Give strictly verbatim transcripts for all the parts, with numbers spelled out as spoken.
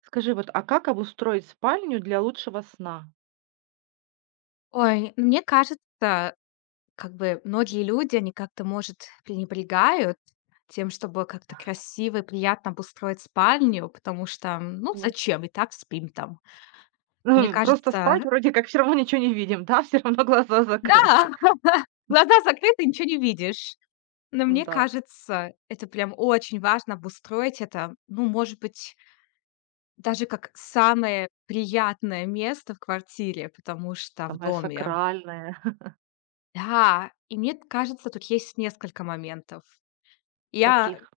Скажи, вот, а как обустроить спальню для лучшего сна? Ой, ну, мне кажется, как бы многие люди, они как-то, может, пренебрегают тем, чтобы как-то красиво и приятно обустроить спальню, потому что, ну, Ну, зачем, и так спим там. Мне просто спать кажется, вроде как все равно ничего не видим, да, все равно глаза закрыты. да, глаза закрыты, ничего не видишь. Но мне Да, кажется, это прям очень важно обустроить это, ну, может быть, даже как самое приятное место в квартире, потому что в самое доме. сакральное. Да, и мне кажется, тут есть несколько моментов. Я Каких?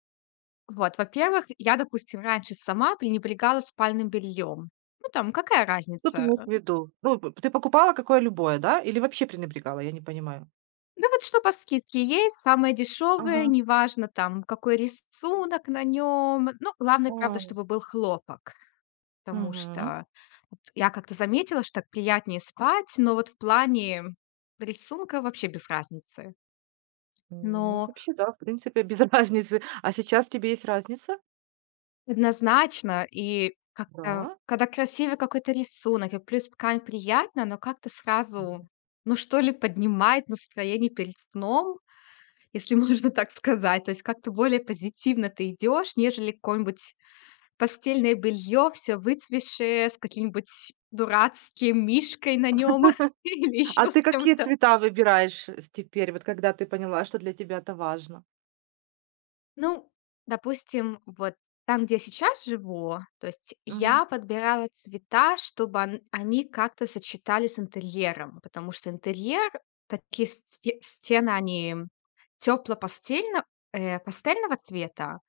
Вот, во-первых, я, допустим, раньше сама пренебрегала спальным бельем. Ну, там, какая Что ты разница? имеешь в Э, виду? Ну, п ты покупала какое любое, да, или вообще пренебрегала? Я не понимаю. Да вот что по скидке есть, самое дешевое, Ага. неважно там, какой рисунок на нем. Ну, главное, правда, А, чтобы был хлопок. Потому мгм. что вот я как-то заметила, что так приятнее спать, но вот в плане рисунка вообще без разницы. Ну, Но вообще, да, в принципе, без разницы. А сейчас тебе есть разница? Однозначно, и как-то, Да? когда красивый какой-то рисунок, и плюс ткань приятная, но как-то сразу, ну, что ли, поднимает настроение перед сном, если можно так сказать. То есть как-то более позитивно ты идешь, нежели какое-нибудь постельное белье, все выцветшее, с каким-нибудь дурацким мишкой на нем или А еще ты с какие чем-то. цвета выбираешь, э, теперь, вот когда ты поняла, что для тебя это важно? Ну, допустим, вот там, где я сейчас живу, то есть Мгм. я подбирала цвета, чтобы он- они как-то сочетались с интерьером, потому что интерьер, такие сте- стены, они тепло-пастельно, э, пастельного цвета,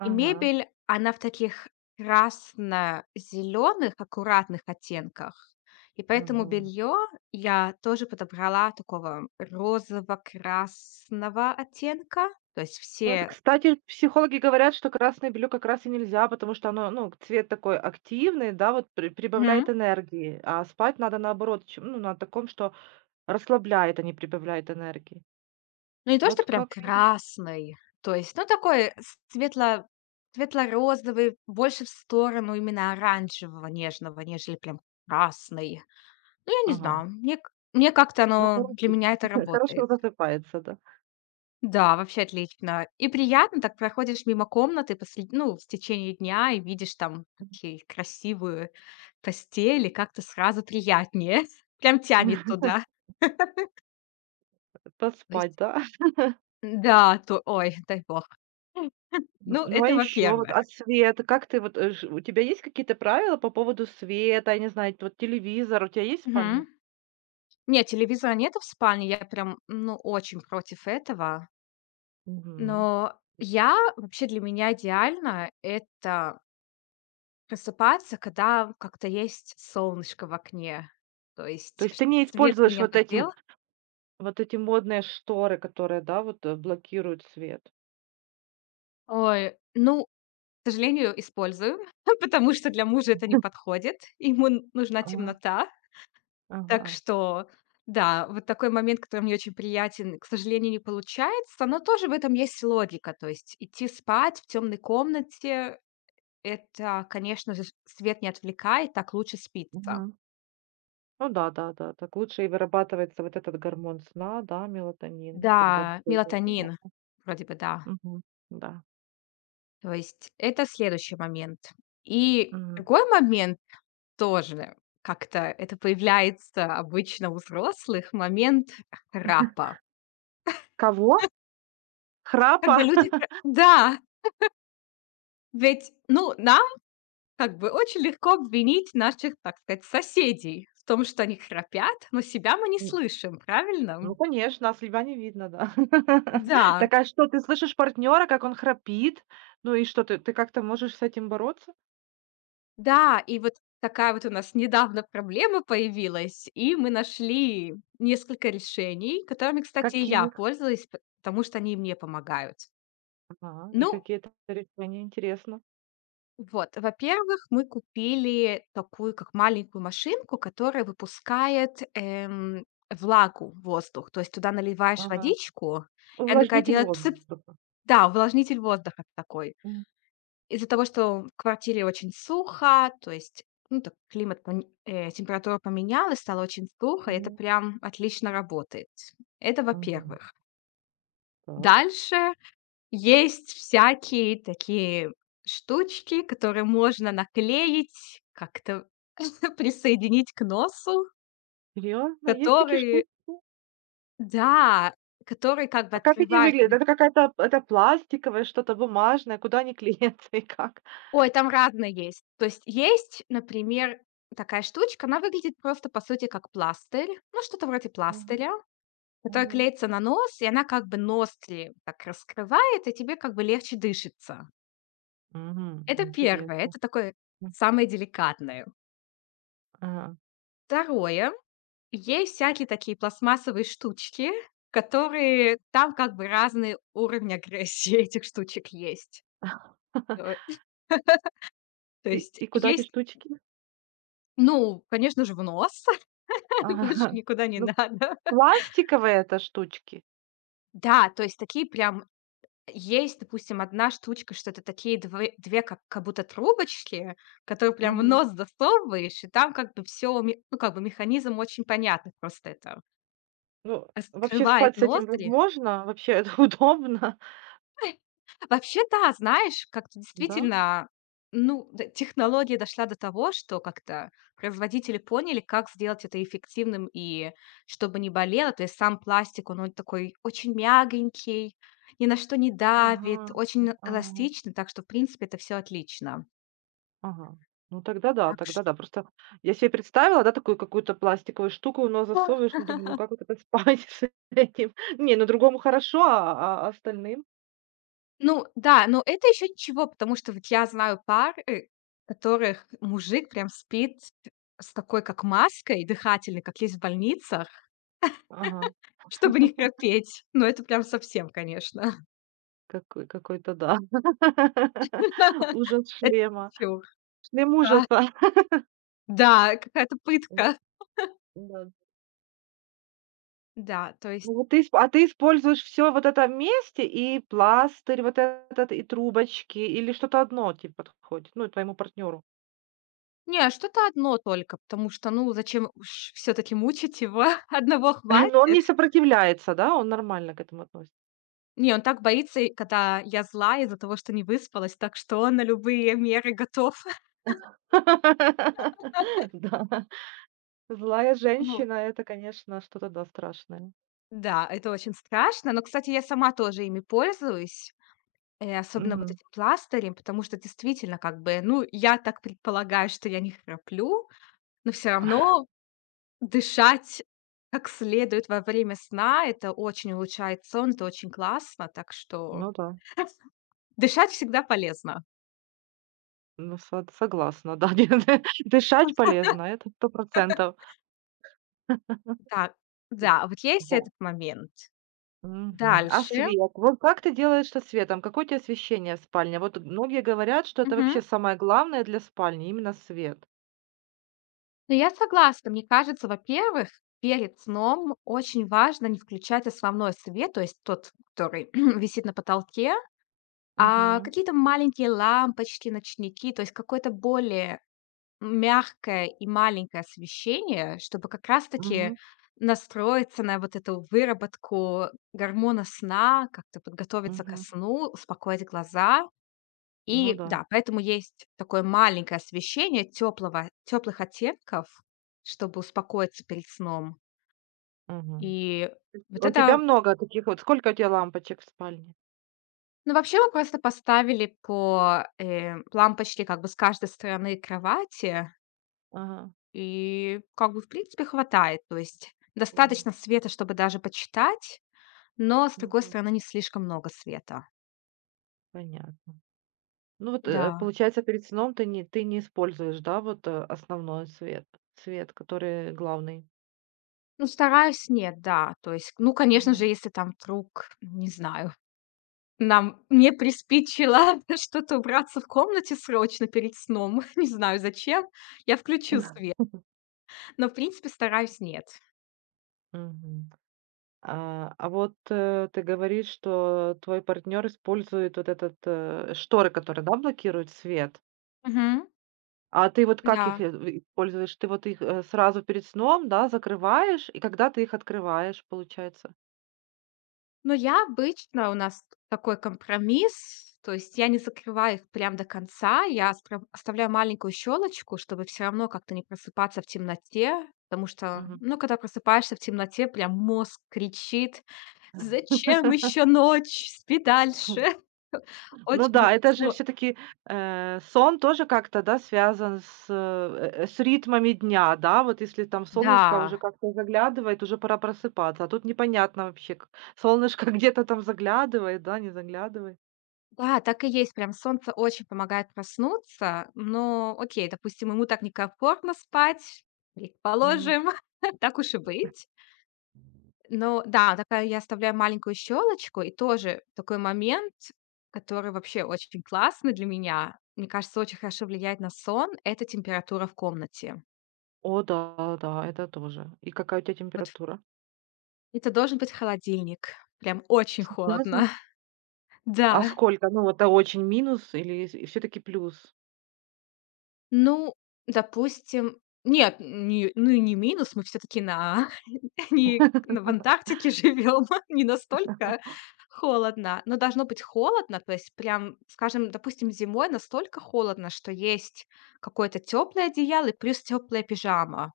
и мебель, она в таких красно-зеленых, аккуратных оттенках. И поэтому Мгм. белье я тоже подобрала такого розово-красного оттенка, то есть Ну, вот, все. кстати, психологи говорят, что красное белье как раз и нельзя, потому что оно, ну, цвет такой активный, да, вот при- прибавляет энергии, а спать надо наоборот, чем, ну, на таком, что расслабляет, а не прибавляет энергии. Ну, не то, что Вот прям как? Видно. красный, то есть, ну, такой с светло светло-розовый, больше в сторону именно оранжевого, нежного, нежели прям красный. Ну, я не Ага. знаю, мне к мне как-то Ну, оно хорошо, для меня это хорошо работает. засыпается, да. Да, вообще отлично. И приятно, так проходишь мимо комнаты посре ну, в течение дня и видишь там такие красивые постели, как-то сразу приятнее. Прям тянет туда. То Поспать, есть да. да, то ой, дай бог. Ну, Ну, а это еще вот, во-первых. а свет, как ты, вот, э, ж- у тебя есть какие-то правила по поводу света, я не знаю, вот телевизор у тебя есть в спальне? Мгм. Нет, телевизора нету в спальне. Я прям, ну, очень против этого. Мгм. Но я, вообще, для меня идеально — это просыпаться, когда как-то есть солнышко в окне. То То есть есть ты чтобы не свет используешь меня вот эти будил. вот эти модные шторы, которые, да, вот, э, блокируют свет. Ой, ну, к сожалению, использую, потому что для мужа это не подходит. Ему н нужна Ага, темнота. Так ага, что, да, вот такой момент, который мне очень приятен, к сожалению, не получается, но тоже в этом есть логика. То есть идти спать в темной комнате — это, конечно же, свет не отвлекает, так лучше спится. мгм. Ну да, да, да. Так лучше и вырабатывается вот этот гормон сна, да, мелатонин, когда Да, полуденок. мелатонин, вроде бы, да. Мгм, да. То есть это следующий момент. И М. другой момент тоже как-то это появляется обычно у взрослых — момент храпа. Кого? Храпа? Когда люди хра да, ведь, ну, нам как бы очень легко обвинить наших, так сказать, соседей в том, что они храпят, но себя мы не М. слышим, Ну, правильно? конечно, а с льва не видно, да. Да, Так, а что, ты слышишь партнера, как он храпит? Ну и что, ты ты как-то можешь с этим бороться? да, и вот такая вот у нас недавно проблема появилась, и мы нашли несколько решений, которыми, кстати, и я Каких? пользовалась, п- потому что они и мне помогают. Ага, и Ну, какие это решения? Интересно. вот, во-первых, мы купили такую как маленькую машинку, которая выпускает эм, влагу в воздух. То есть туда наливаешь Ага. водичку, и она такая Увлажнитель делает. воздуха. Да, увлажнитель воздуха такой. Из-за того, что в квартире очень сухо, то есть, ну, так климат, пон- э, температура поменялась, стало очень сухо, и это Ну, прям отлично работает. Это ага, во-первых. так. Дальше есть всякие такие штучки, которые можно наклеить, как-то присоединить к носу, Серьезно? Есть такие которые, штуки? да, которые как бы А как они открывают. выглядят? Это какая-то это пластиковое, что-то бумажное, куда они клеятся и как? Ой, там разное есть. То есть есть, например, такая штучка, она выглядит просто, по сути, как пластырь, ну, что-то вроде Мгм, пластыря, который мгм. клеится на нос, и она как бы ноздри так раскрывает, и тебе как бы легче дышится. Мгм, Это первое, интересно. это такое М, самое деликатное. ага. Второе, есть всякие такие пластмассовые штучки, которые там как бы разные уровни агрессии этих штучек есть. Э, то И есть и куда эти есть, штучки? Ага. ну, конечно же, в нос. Больше никуда не Ну, надо. пластиковые это штучки? Да, то есть такие прям есть, допустим, одна штучка, что это такие две две как как будто трубочки, которые прям в Мгм. нос засовываешь, и там как бы все, ну, как бы механизм очень понятный, просто это Ну, вообще спать раскрывает с этим ноздри. возможно? Вообще это удобно? Вообще, да, знаешь, как-то Да? действительно, ну, д- технология дошла до того, что как-то производители поняли, как сделать это эффективным и чтобы не болело. То есть сам пластик, он, он такой очень мягонький, ни на что не Ага. давит, очень А. эластичный, так что, в принципе, это все отлично. Ага. Ну тогда да, Так тогда что да. Просто я себе представила, да, такую какую-то пластиковую штуку в нос засовываешь, ну думаю, ну как вот это спать с этим? Не, ну другому хорошо, а, а остальным? ну, да, но это еще ничего, потому что вот я знаю пары, которых мужик прям спит с такой как маской дыхательной, как есть в больницах, Ага, чтобы не храпеть. Но это прям совсем, конечно. какой, какой-то да. Ужас Это шлема. чересчур, Шлем да. ужаса. Да, какая-то М, пытка. да. Да, то Ну, есть вот ты, исп- а ты используешь все вот это вместе, и пластырь вот этот, и трубочки, или что-то одно тебе подходит, ну, и твоему партнеру. не, а что-то одно только, потому что, ну, зачем уж всё-таки мучить его? Одного Но он хватит. не сопротивляется, да, он нормально к этому относится. Не, он так боится, и когда я зла из-за того, что не выспалась, так что он на любые меры готов. Да, злая Вот. женщина — это, конечно, что-то, да, страшное. Да, это очень страшно, но, кстати, я сама тоже ими пользуюсь, э, особенно вот Мгм. этим пластырем, потому что действительно, как бы, ну, я так предполагаю, что я не храплю, но все равно дышать как следует во время сна — это очень улучшает сон, это очень классно, так что Ну да, дышать всегда полезно. ну со согласна, да, дя- дышать полезно, это сто Да, да, вот есть Да, этот момент. мгм. А Дальше свет? Вот как ты делаешь со светом? Какое у тебя освещение в спальне? Вот многие говорят, что это мгм. вообще самое главное для спальни — именно свет. Ну, я согласна. Мне кажется, во-первых, перед сном очень важно не включать основной свет, то есть тот, который висит на потолке, а Мгм, какие-то маленькие лампочки, ночники, то есть какой-то более мягкое и маленькое освещение, чтобы как раз-таки мгм, настроиться на вот эту выработку гормона сна, как-то подготовиться ко мгм. сну, успокоить глаза. Ну И да, да, поэтому есть такое маленькое освещение теплого, теплых оттенков, чтобы успокоиться перед сном. мгм. И вот У тебя это, много таких вот. Сколько у тебя лампочек в спальне? ну, вообще, мы просто поставили по, э, лампочке как бы с каждой стороны кровати. Ага, И как бы, в принципе, хватает. То есть мгм, достаточно света, чтобы даже почитать, но, с другой мгм. стороны, не слишком много света. Понятно. Ну вот, э, Да. получается, перед сном ты не ты не используешь, да, вот, э, основной свет свет, который главный? Ну, стараюсь, нет, да. То есть, ну, конечно Мгм. же, если там вдруг, не знаю, нам мне приспичило что-то убраться в комнате срочно перед сном, не знаю зачем, я включу свет. Но, в принципе, стараюсь нет. Мгм. А, а вот, э, ты говоришь, что твой партнер использует вот этот, э, шторы, которые, да, блокируют свет. Мгм. А ты вот как их, Да. э, в используешь? Ты вот их, э, сразу перед сном, да, закрываешь, и когда ты их открываешь, получается? Но я обычно у нас такой компромисс, то есть я не закрываю их прям до конца, я остра оставляю маленькую щелочку, чтобы все равно как-то не просыпаться в темноте, потому что, Мгм. ну, когда просыпаешься в темноте, прям мозг кричит: «Зачем еще ночь? Спи дальше». Ну Очень да, это же сложно. все таки сон тоже как-то, да, связан с, э, с ритмами дня, да? Вот если там солнышко уже Да, как-то заглядывает, уже пора просыпаться, а тут непонятно вообще, к солнышко где-то там заглядывает, да, не заглядывает. да, так и есть. Прям солнце очень помогает проснуться, но окей, допустим, ему так некомфортно спать, Мгм. предположим, так уж и быть. Ну да, такая я оставляю маленькую щелочку, и тоже такой момент, который вообще очень классный для меня. Мне кажется, очень хорошо влияет на сон — это температура в комнате. О да, да, это тоже. И какая у тебя Вот температура? это должен быть холодильник. Прям очень Серьёзно? холодно. А Да. сколько? Ну, это очень минус или все таки плюс? Ну, допустим, нет, не, ну, и не минус, мы все таки на не на в Антарктике живём, не настолько холодно, но должно быть холодно, то есть прям, скажем, допустим, зимой настолько холодно, что есть какое-то тёплое одеяло и плюс теплая пижама.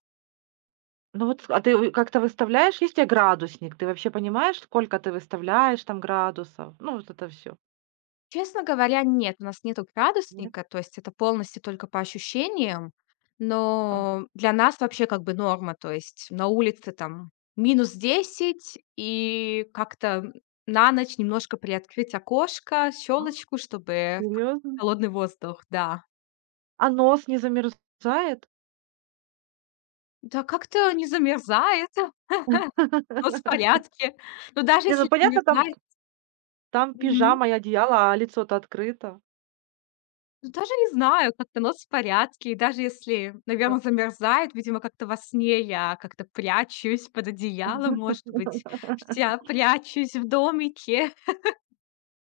Ну вот, с а ты вы как-то выставляешь? Есть у тя градусник? Ты вообще понимаешь, сколько ты выставляешь там градусов? Ну, вот это все. Честно говоря, нет, у нас нету Нет? градусника, то есть это полностью только по ощущениям, А. но для нас вообще как бы норма. То есть на улице там минус десять, и как-то на ночь немножко приоткрыть окошко, А, щелочку, чтобы серьезно? холодный воздух, да. А нос не замерзает? Да как-то не замерзает, но в порядке. Но даже Не, ну если понятно, там замерзает, там пижама и одеяло, а лицо-то открыто. ну, даже не знаю, как-то нос в порядке. И даже если, Да. наверное, замерзает, видимо, как-то во сне я как-то прячусь под одеялом, может быть, вся прячусь в домике.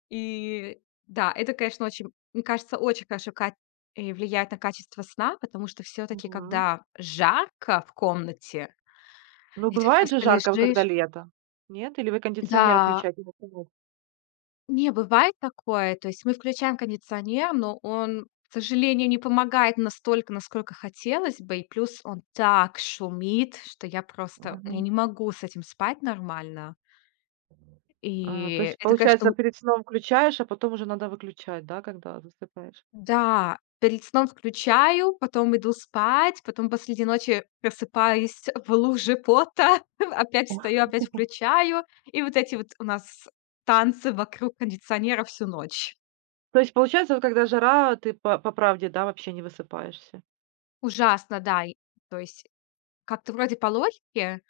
И да, это, конечно, очень, мне кажется, очень хорошо кат э, влияет на качество сна, потому что все таки Мгм. когда жарко в комнате, Ну, и ты бывает же просто жарко, вот когда лежишь. лето. Нет? Или вы кондиционер Да. включаете на самом Не, бывает такое. То есть мы включаем кондиционер, но он, к сожалению, не помогает настолько, насколько хотелось бы. И плюс он так шумит, что я просто я мгм. не могу с этим спать нормально. А, то И есть, это, конечно, получается, у перед сном включаешь, а потом уже надо выключать, да, когда засыпаешь? да, перед сном включаю, потом иду спать, потом посреди ночи просыпаюсь в луже пота, опять встаю, Ох. опять включаю. И вот эти вот у нас танцы вокруг кондиционера всю ночь. То есть, получается, вот когда жара, ты по по правде, да, вообще не высыпаешься? Ужасно, да. И то есть как-то вроде по логике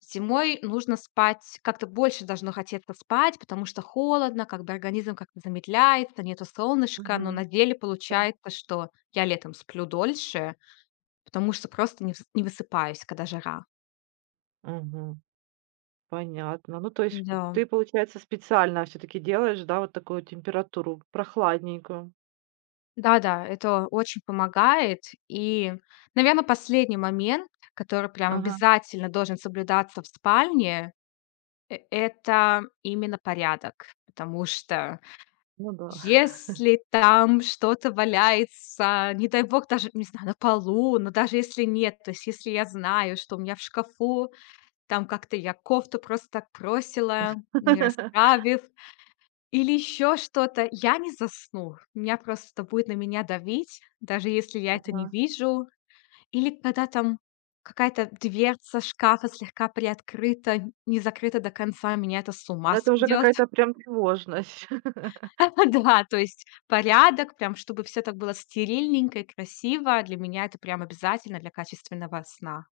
зимой нужно спать, как-то больше должно хотеться спать, потому что холодно, как бы организм как-то замедляется, нету солнышка, но на Мгм. деле Да. получается, что я летом сплю дольше, потому что просто не вс не высыпаюсь, когда жара. Мгм. Понятно. Ну, то есть п Да. ты, получается, специально все таки делаешь, да, вот такую температуру прохладненькую? Да-да, это очень помогает. И, наверное, последний момент, который прям Ага. обязательно должен соблюдаться в спальне, э это именно порядок, потому что Ну да. если там что-то валяется, не дай бог, даже, не знаю, на полу, но даже если нет, то есть если я знаю, что у меня в шкафу, там как-то я кофту просто так бросила, не расправив, или еще что-то, я не засну. Меня просто будет на меня давить, даже если я это Ага. не вижу. Или когда там какая-то дверца шкафа слегка приоткрыта, не закрыта до конца, меня это с Ну, ума это уже сведет. какая-то прям тревожность. Да, то есть порядок, прям чтобы все так было стерильненько и красиво. Для меня это прям обязательно для качественного сна.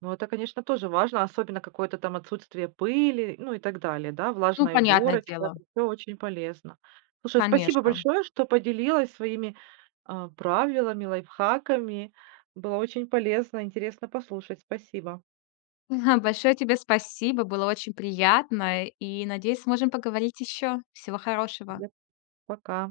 Ну, это, конечно, тоже важно, особенно какое-то там отсутствие пыли, ну и так далее, да, Ну, влажная понятное уборочка. дело, Это все очень полезно. Слушай, спасибо конечно. большое, что поделилась своими, а, правилами, лайфхаками. Было очень полезно, интересно послушать. Спасибо. Большое тебе спасибо, было очень приятно, и, надеюсь, сможем поговорить еще. Всего хорошего. Тебе пока.